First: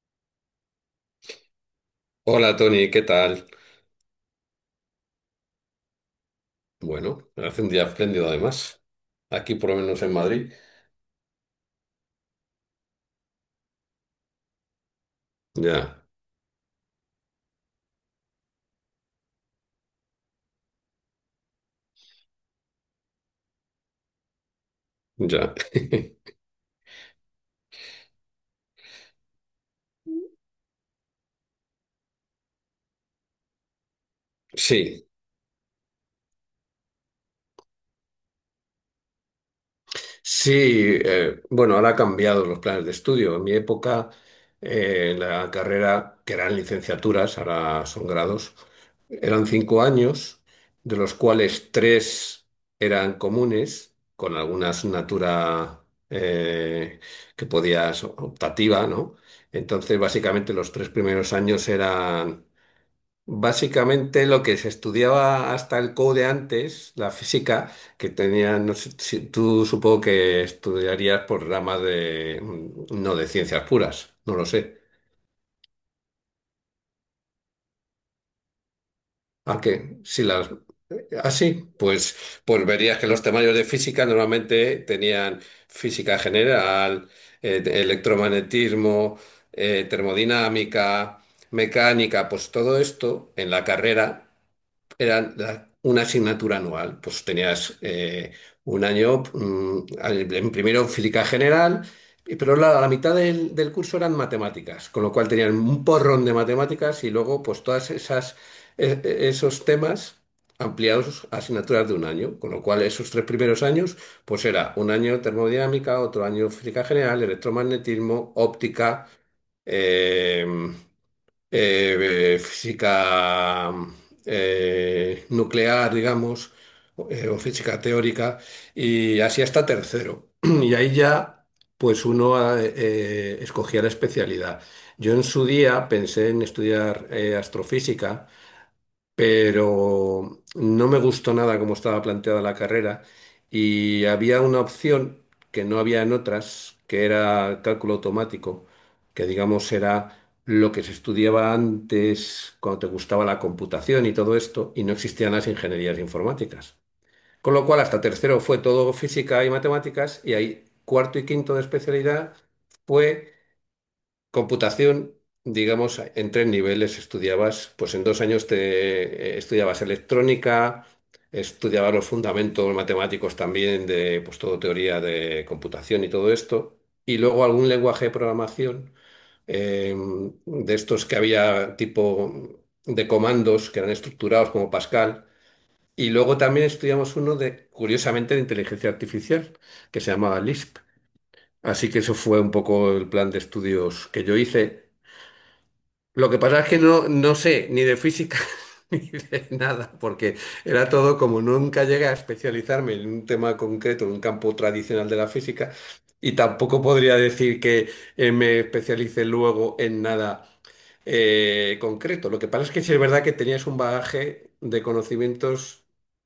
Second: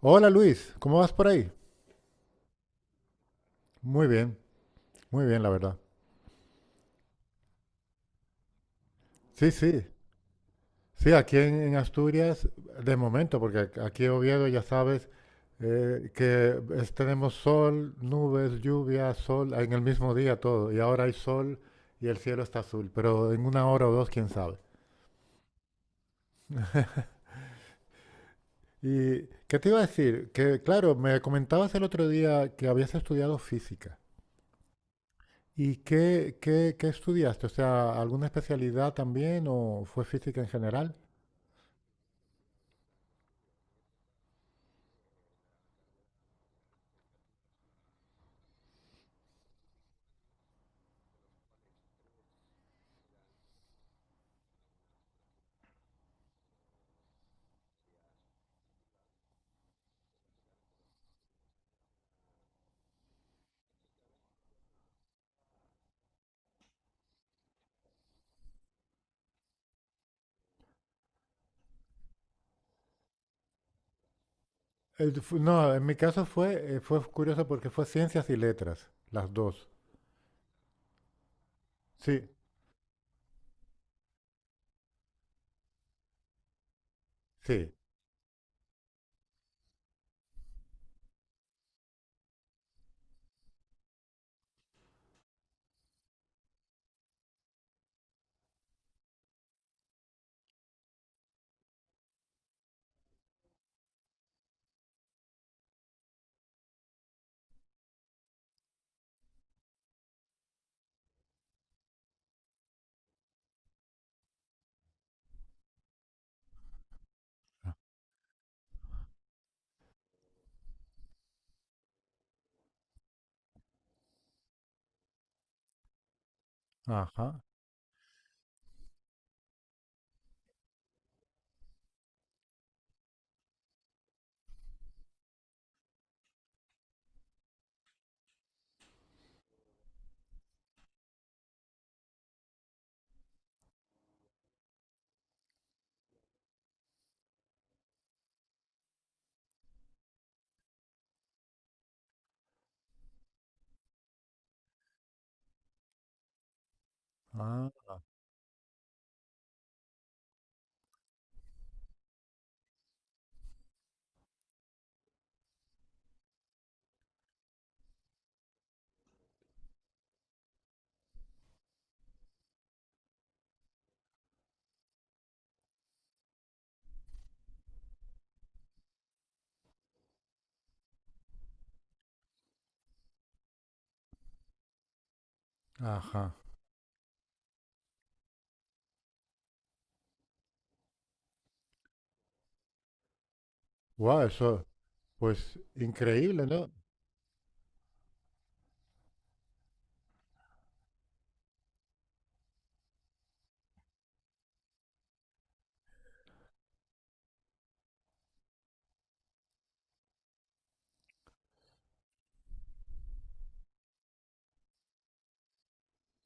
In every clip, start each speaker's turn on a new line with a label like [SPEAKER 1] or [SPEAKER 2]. [SPEAKER 1] Hola Luis, ¿cómo vas por ahí?
[SPEAKER 2] Hola Tony, ¿qué tal?
[SPEAKER 1] Muy bien, muy bien, la verdad.
[SPEAKER 2] Bueno, hace un día espléndido además.
[SPEAKER 1] Sí,
[SPEAKER 2] Aquí por lo
[SPEAKER 1] sí,
[SPEAKER 2] menos en Madrid.
[SPEAKER 1] sí, aquí en Asturias, de momento, porque aquí en Oviedo ya sabes
[SPEAKER 2] Ya,
[SPEAKER 1] que tenemos sol, nubes, lluvia, sol, en el mismo día todo, y ahora hay sol y el cielo está azul, pero en una hora o dos, quién sabe.
[SPEAKER 2] ya.
[SPEAKER 1] ¿Y qué te iba a decir? Que claro, me comentabas el otro día que habías estudiado física.
[SPEAKER 2] Sí,
[SPEAKER 1] ¿Y qué estudiaste? O sea, ¿alguna especialidad también o fue física en
[SPEAKER 2] sí.
[SPEAKER 1] general?
[SPEAKER 2] Bueno, ahora ha cambiado los planes de estudio. En mi época, la carrera, que eran licenciaturas, ahora son grados, eran cinco años, de los cuales tres eran comunes, con alguna asignatura eh, que podías optativa, ¿no? Entonces, básicamente los tres primeros años eran Básicamente lo que se estudiaba hasta el code antes, la física, que tenía, no sé, tú supongo que estudiarías por ramas de, no de ciencias puras, no lo sé.
[SPEAKER 1] No, en mi caso fue, fue curioso porque fue ciencias y letras, las
[SPEAKER 2] Ah,
[SPEAKER 1] dos.
[SPEAKER 2] que si las, así,
[SPEAKER 1] Sí,
[SPEAKER 2] pues, pues verías que los temarios de física normalmente tenían física general,
[SPEAKER 1] sí.
[SPEAKER 2] electromagnetismo, termodinámica, mecánica, pues todo esto en la carrera una asignatura anual. Pues tenías un año, en primero física general, pero la mitad del curso eran matemáticas, con lo cual tenían un porrón de matemáticas y luego pues todas esas, esos temas ampliados a asignaturas de un año, con lo cual esos tres primeros años pues era un año termodinámica, otro año física general,
[SPEAKER 1] Ah,
[SPEAKER 2] electromagnetismo, óptica. eh, Física nuclear, digamos, o
[SPEAKER 1] ajá,
[SPEAKER 2] física teórica, y así hasta tercero. Y ahí ya, pues uno escogía la especialidad. Yo en su día pensé en estudiar astrofísica, pero no me gustó nada cómo estaba planteada la carrera y había una opción que no había en otras, que era cálculo automático, que digamos era lo que se estudiaba antes cuando te gustaba la computación y todo esto, y no existían las ingenierías informáticas. Con lo
[SPEAKER 1] ah,
[SPEAKER 2] cual, hasta tercero fue todo física y matemáticas, y ahí cuarto y quinto de especialidad fue computación, digamos. En tres niveles estudiabas, pues en dos años te estudiabas electrónica, estudiabas los fundamentos matemáticos también de, pues todo teoría de computación y todo esto, y luego algún lenguaje de programación eh, de estos que había tipo de comandos que eran estructurados como Pascal, y
[SPEAKER 1] ajá.
[SPEAKER 2] luego también estudiamos uno de, curiosamente, de inteligencia artificial que se llamaba Lisp. Así que eso fue un poco el plan de estudios
[SPEAKER 1] Wow,
[SPEAKER 2] que yo hice.
[SPEAKER 1] eso, pues
[SPEAKER 2] Lo que
[SPEAKER 1] increíble,
[SPEAKER 2] pasa es
[SPEAKER 1] ¿no?
[SPEAKER 2] que no sé ni de física ni de nada, porque era todo como nunca llegué a especializarme en un tema concreto, en un campo tradicional de la física, y tampoco podría decir que me especialice luego en nada concreto. Lo que pasa es que sí es verdad que tenías un bagaje de conocimientos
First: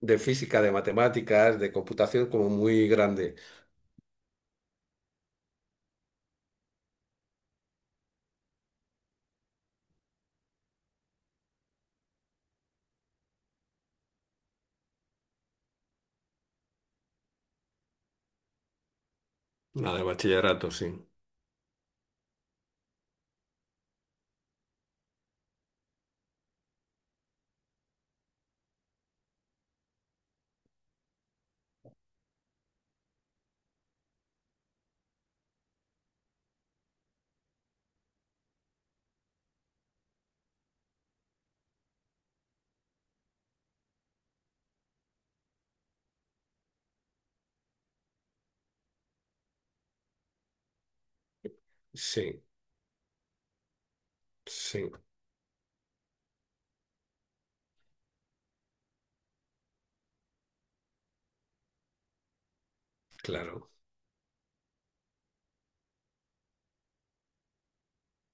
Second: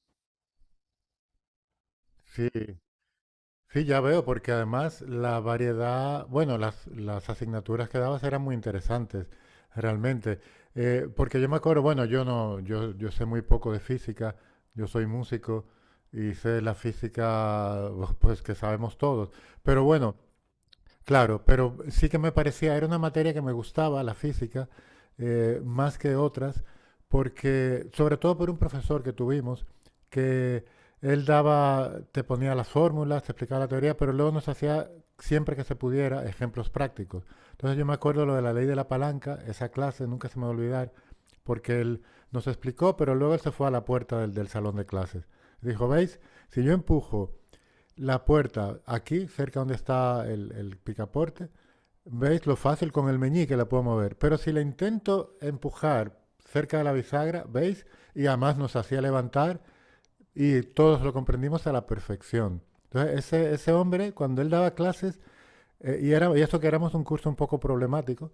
[SPEAKER 2] de física, de matemáticas, de computación como
[SPEAKER 1] Sí,
[SPEAKER 2] muy grande.
[SPEAKER 1] sí, ya veo, porque además la variedad, bueno, las asignaturas que dabas eran muy interesantes, realmente. Porque yo me acuerdo, bueno, yo no, yo sé muy poco de física, yo soy músico y sé la física, pues que sabemos todos. Pero
[SPEAKER 2] Nada, de
[SPEAKER 1] bueno.
[SPEAKER 2] bachillerato, sí.
[SPEAKER 1] Claro, pero sí que me parecía, era una materia que me gustaba, la física, más que otras, porque, sobre todo por un profesor que tuvimos, que él daba, te ponía las fórmulas, te explicaba la teoría, pero luego nos hacía, siempre que se pudiera, ejemplos prácticos. Entonces yo me acuerdo lo de la ley de la palanca, esa clase nunca se me va a olvidar, porque él nos explicó, pero luego él se fue a la puerta del salón de clases. Dijo, ¿veis? Si yo empujo la puerta aquí, cerca donde está el picaporte,
[SPEAKER 2] Sí,
[SPEAKER 1] veis lo fácil con el meñique la puedo mover. Pero si la
[SPEAKER 2] sí,
[SPEAKER 1] intento empujar cerca de la bisagra, ¿veis? Y además nos hacía levantar y todos lo comprendimos a la perfección. Entonces,
[SPEAKER 2] claro.
[SPEAKER 1] ese hombre, cuando él daba clases, era, y esto que éramos un curso un poco problemático,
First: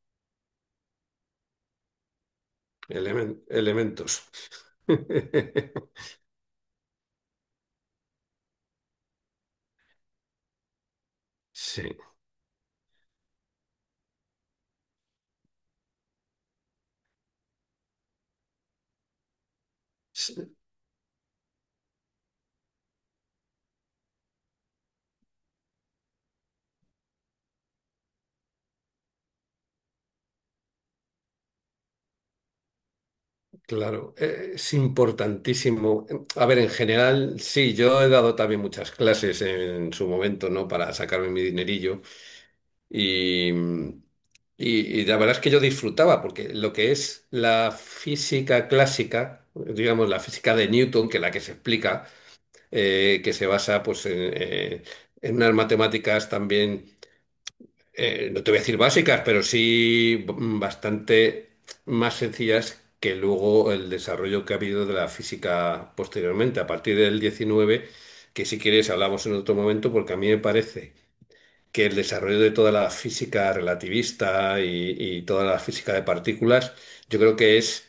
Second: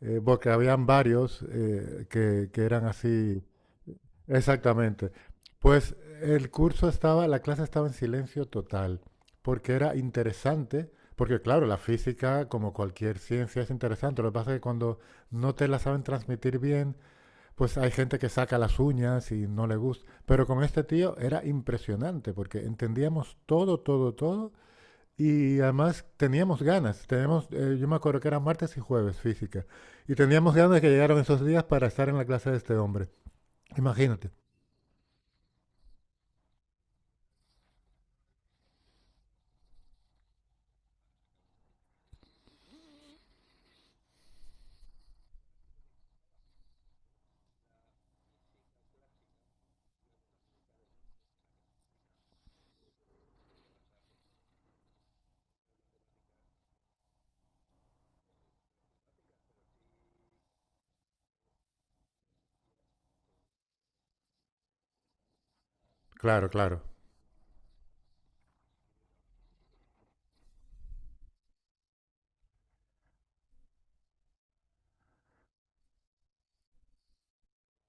[SPEAKER 1] porque habían varios que, eran así.
[SPEAKER 2] Elementos.
[SPEAKER 1] Exactamente. Pues el curso estaba, la clase estaba en silencio total, porque era interesante, porque claro, la
[SPEAKER 2] Sí,
[SPEAKER 1] física, como cualquier ciencia, es interesante. Lo que pasa es que cuando no te la saben transmitir bien, pues hay gente que saca las uñas y no le gusta. Pero
[SPEAKER 2] sí,
[SPEAKER 1] con este tío era impresionante, porque entendíamos todo, y además teníamos ganas. Teníamos, yo me acuerdo que eran martes y jueves física, y teníamos ganas de que llegaran esos días para estar en la clase de este hombre.
[SPEAKER 2] claro,
[SPEAKER 1] Imagínate.
[SPEAKER 2] es importantísimo. A ver, en general, sí, yo he dado también muchas clases en su momento, ¿no? Para sacarme mi dinerillo y, y la verdad es que yo disfrutaba, porque lo que es la física clásica, digamos, la física de Newton, que es la que se explica, que se basa pues, en unas matemáticas también no te voy a decir básicas, pero sí bastante más sencillas que luego el desarrollo que ha habido de la física
[SPEAKER 1] Claro,
[SPEAKER 2] posteriormente, a
[SPEAKER 1] claro.
[SPEAKER 2] partir del diecinueve, que si quieres hablamos en otro momento, porque a mí me parece que el desarrollo de toda la física relativista y toda la física de partículas, yo creo que es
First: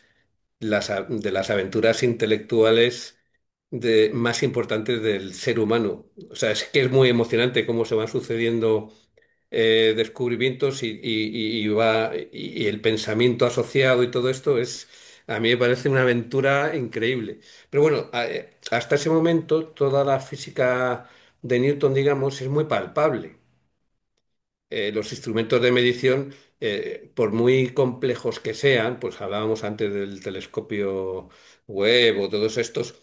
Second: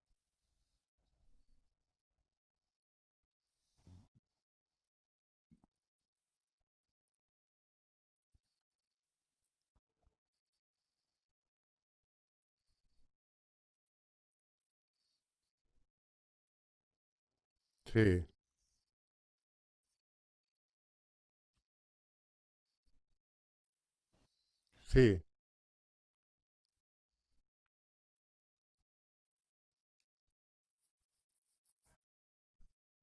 [SPEAKER 2] de las aventuras intelectuales de, más importantes del ser humano. O sea, es que es muy emocionante cómo se van sucediendo descubrimientos y el pensamiento asociado y todo esto es, a mí me parece una aventura increíble. Pero bueno,
[SPEAKER 1] Sí,
[SPEAKER 2] hasta ese momento toda la física de Newton, digamos, es muy palpable. Los
[SPEAKER 1] sí,
[SPEAKER 2] instrumentos de medición, por muy complejos que sean, pues hablábamos antes del telescopio Webb o todos estos,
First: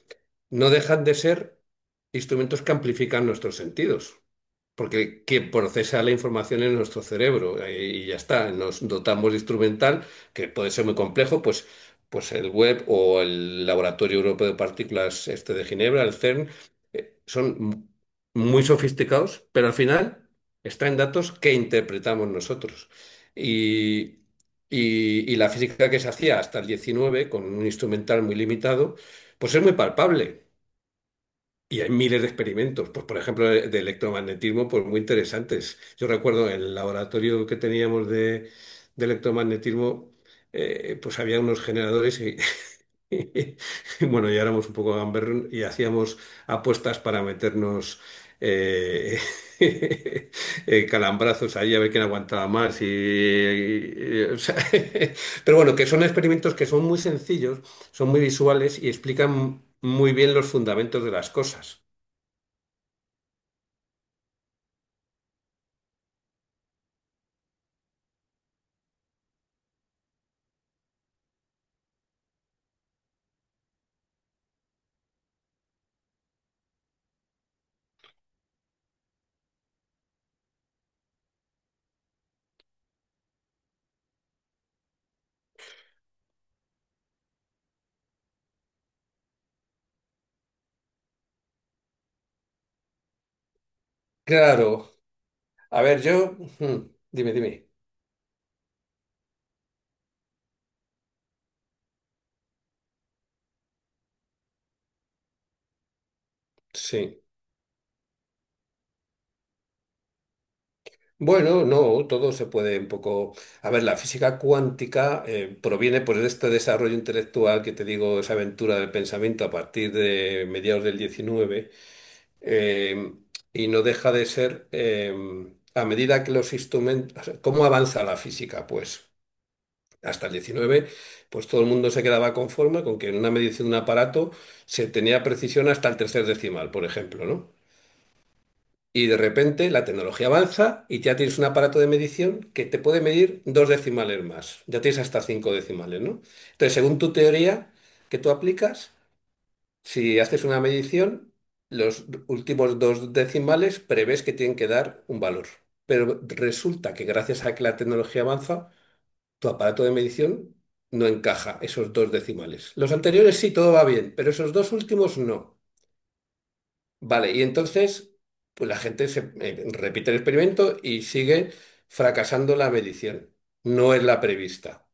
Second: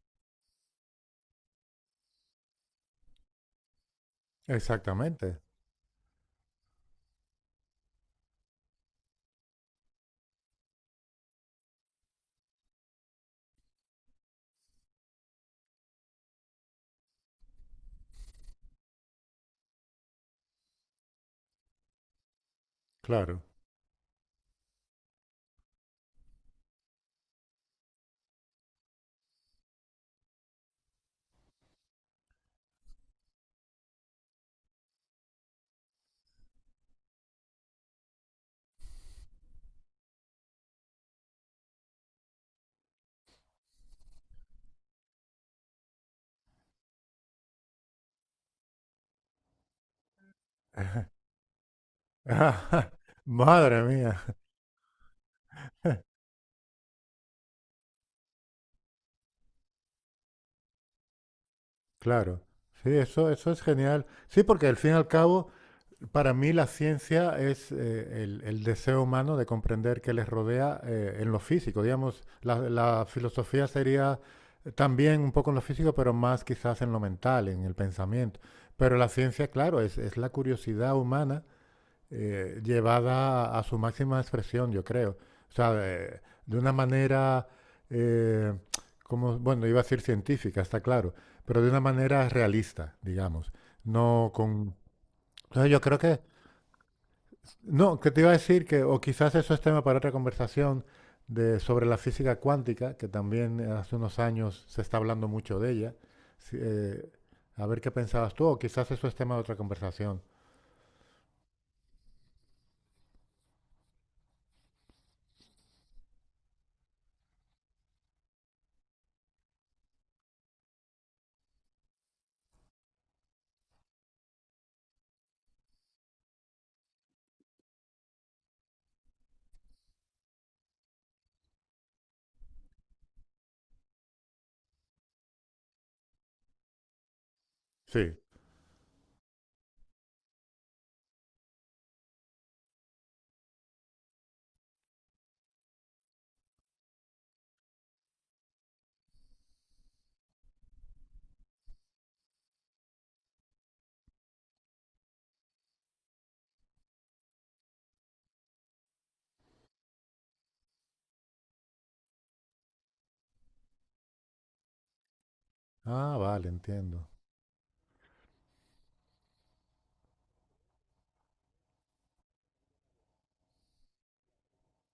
[SPEAKER 2] no dejan de ser instrumentos que amplifican nuestros sentidos porque que
[SPEAKER 1] exactamente.
[SPEAKER 2] procesa la información en nuestro cerebro y ya está. Nos dotamos de instrumental, que puede ser muy complejo, pues el web o el Laboratorio Europeo de Partículas este de Ginebra, el CERN, eh, son m- muy sofisticados, pero al final está en datos que interpretamos nosotros.
[SPEAKER 1] Claro.
[SPEAKER 2] Y, y la física que se hacía hasta el 19 con un instrumental muy limitado, pues es muy palpable. Y hay miles de experimentos, pues por ejemplo, de electromagnetismo, pues muy interesantes. Yo recuerdo en el laboratorio que teníamos de electromagnetismo, pues había unos generadores y, y bueno, ya éramos un poco gamberros y hacíamos apuestas para meternos eh, calambrazos ahí a ver quién aguantaba más.
[SPEAKER 1] Madre mía,
[SPEAKER 2] O sea, pero bueno, que son experimentos que son muy sencillos, son muy visuales y explican muy bien los fundamentos de las cosas.
[SPEAKER 1] claro. Sí, eso es genial. Sí, porque al fin y al cabo, para mí la ciencia es el deseo humano de comprender qué les rodea en lo físico. Digamos, la filosofía sería también un poco en lo físico, pero más quizás en lo mental, en el pensamiento. Pero la ciencia, claro, es la curiosidad humana llevada a, su máxima expresión, yo creo. O sea, de una manera, eh, como, bueno, iba a decir científica, está claro, pero de una manera realista, digamos. No con...
[SPEAKER 2] Claro.
[SPEAKER 1] Entonces yo
[SPEAKER 2] A
[SPEAKER 1] creo
[SPEAKER 2] ver,
[SPEAKER 1] que...
[SPEAKER 2] yo... hmm, dime, dime.
[SPEAKER 1] No, que te iba a decir que, o quizás eso es tema para otra conversación de, sobre la física cuántica, que también hace unos años se está hablando mucho de ella. Si- eh,
[SPEAKER 2] Sí.
[SPEAKER 1] a ver qué pensabas tú, o quizás eso es tema de otra conversación.
[SPEAKER 2] Bueno, no, todo se puede un poco... A ver, la física cuántica proviene pues, de este desarrollo intelectual que te digo, esa aventura del pensamiento a partir de mediados del diecinueve, eh, y no deja de ser, a medida que los instrumentos... O sea, ¿cómo avanza la física? Pues hasta el 19, pues todo el mundo se quedaba conforme con que en una medición de un aparato se tenía precisión hasta el tercer decimal, por ejemplo, ¿no?
[SPEAKER 1] Sí.
[SPEAKER 2] Y de repente la tecnología avanza y ya tienes un aparato de medición que te puede medir dos decimales más. Ya tienes hasta cinco decimales, ¿no? Entonces, según tu teoría que tú aplicas, si haces una medición, los últimos dos decimales prevés que tienen que dar un valor. Pero resulta que gracias a que la tecnología avanza, tu aparato de medición no encaja esos dos decimales. Los anteriores sí, todo va bien, pero esos dos últimos no.
[SPEAKER 1] Ah, vale, entiendo.
[SPEAKER 2] Vale, y entonces, pues la gente se, repite el experimento y sigue fracasando la medición. No es la prevista.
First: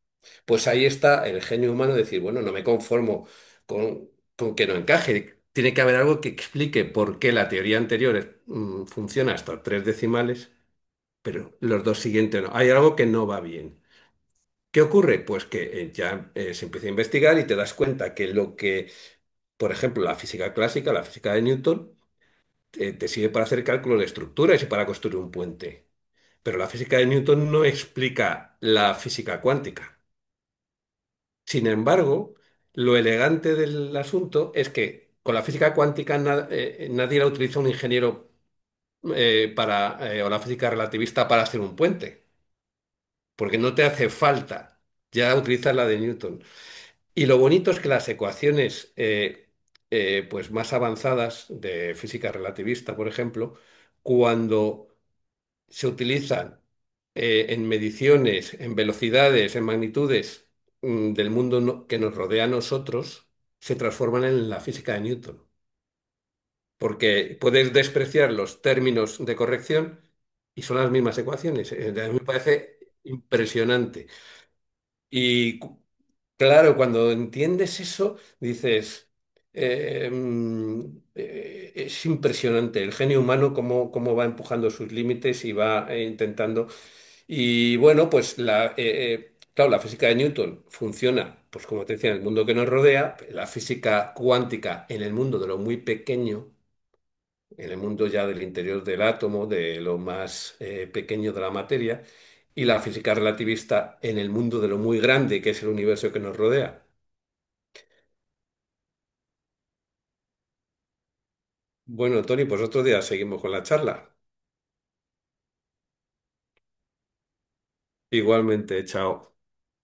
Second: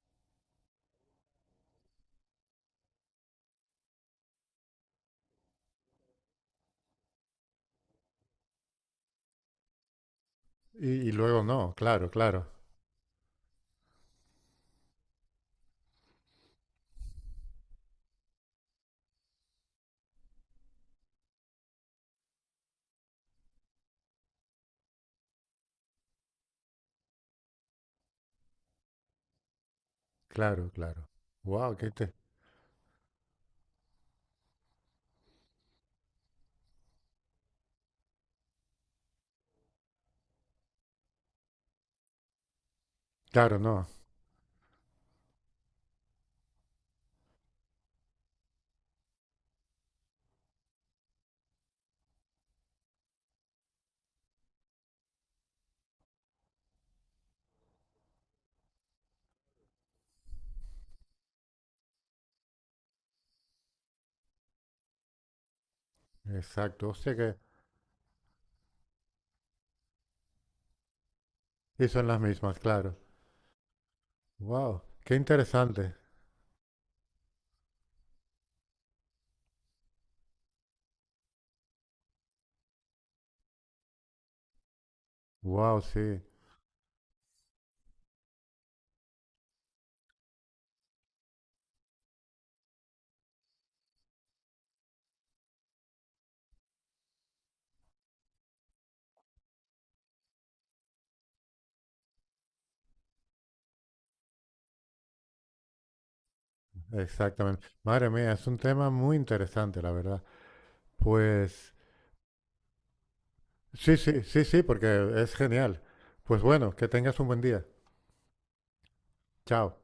[SPEAKER 2] Pues ahí está el genio humano de decir, bueno, no me conformo con, con que no encaje. Tiene que haber algo que explique por qué la teoría anterior funciona hasta tres decimales,
[SPEAKER 1] Y luego
[SPEAKER 2] pero
[SPEAKER 1] no,
[SPEAKER 2] los dos
[SPEAKER 1] claro,
[SPEAKER 2] siguientes
[SPEAKER 1] claro,
[SPEAKER 2] no. Hay algo que no va bien. ¿Qué ocurre? Pues que se empieza a investigar y te das cuenta que lo que, por ejemplo, la física clásica, la física de Newton, te sirve para hacer cálculos de estructuras y para construir un puente. Pero la física de Newton no explica la física cuántica.
[SPEAKER 1] claro, claro.
[SPEAKER 2] Sin
[SPEAKER 1] Wow, qué te...
[SPEAKER 2] embargo, lo elegante del asunto es que con la física cuántica nadie la utiliza un ingeniero o la física relativista para hacer un puente,
[SPEAKER 1] Claro,
[SPEAKER 2] porque no te
[SPEAKER 1] no,
[SPEAKER 2] hace falta. Ya utilizas la de Newton. Y lo bonito es que las ecuaciones pues más avanzadas de física relativista, por ejemplo, cuando se utilizan en mediciones, en velocidades, en magnitudes del mundo que nos rodea a nosotros, se transforman en la física de Newton.
[SPEAKER 1] exacto. O que
[SPEAKER 2] Porque puedes despreciar los términos de corrección y son las mismas ecuaciones.
[SPEAKER 1] y son
[SPEAKER 2] A mí
[SPEAKER 1] las
[SPEAKER 2] me
[SPEAKER 1] mismas,
[SPEAKER 2] parece
[SPEAKER 1] claro.
[SPEAKER 2] impresionante.
[SPEAKER 1] Wow, qué
[SPEAKER 2] Y cu-
[SPEAKER 1] interesante.
[SPEAKER 2] Claro, cuando entiendes eso, dices, eh, mm, es impresionante el genio humano cómo, cómo va empujando sus límites y
[SPEAKER 1] Wow,
[SPEAKER 2] va
[SPEAKER 1] sí,
[SPEAKER 2] intentando. Y bueno, pues claro, la física de Newton funciona, pues como te decía, en el mundo que nos rodea, la física cuántica en el mundo de lo muy pequeño, en el mundo ya del interior del átomo, de lo más pequeño de la materia, y la física relativista en el mundo de lo muy grande que es el universo que nos rodea.
[SPEAKER 1] exactamente. Madre mía, es un tema muy interesante, la verdad. Pues
[SPEAKER 2] Bueno, Tony, pues otro día seguimos con la
[SPEAKER 1] sí,
[SPEAKER 2] charla.
[SPEAKER 1] sí, sí, sí, porque es genial. Pues bueno, que tengas un buen día.
[SPEAKER 2] Igualmente, chao.
[SPEAKER 1] Chao.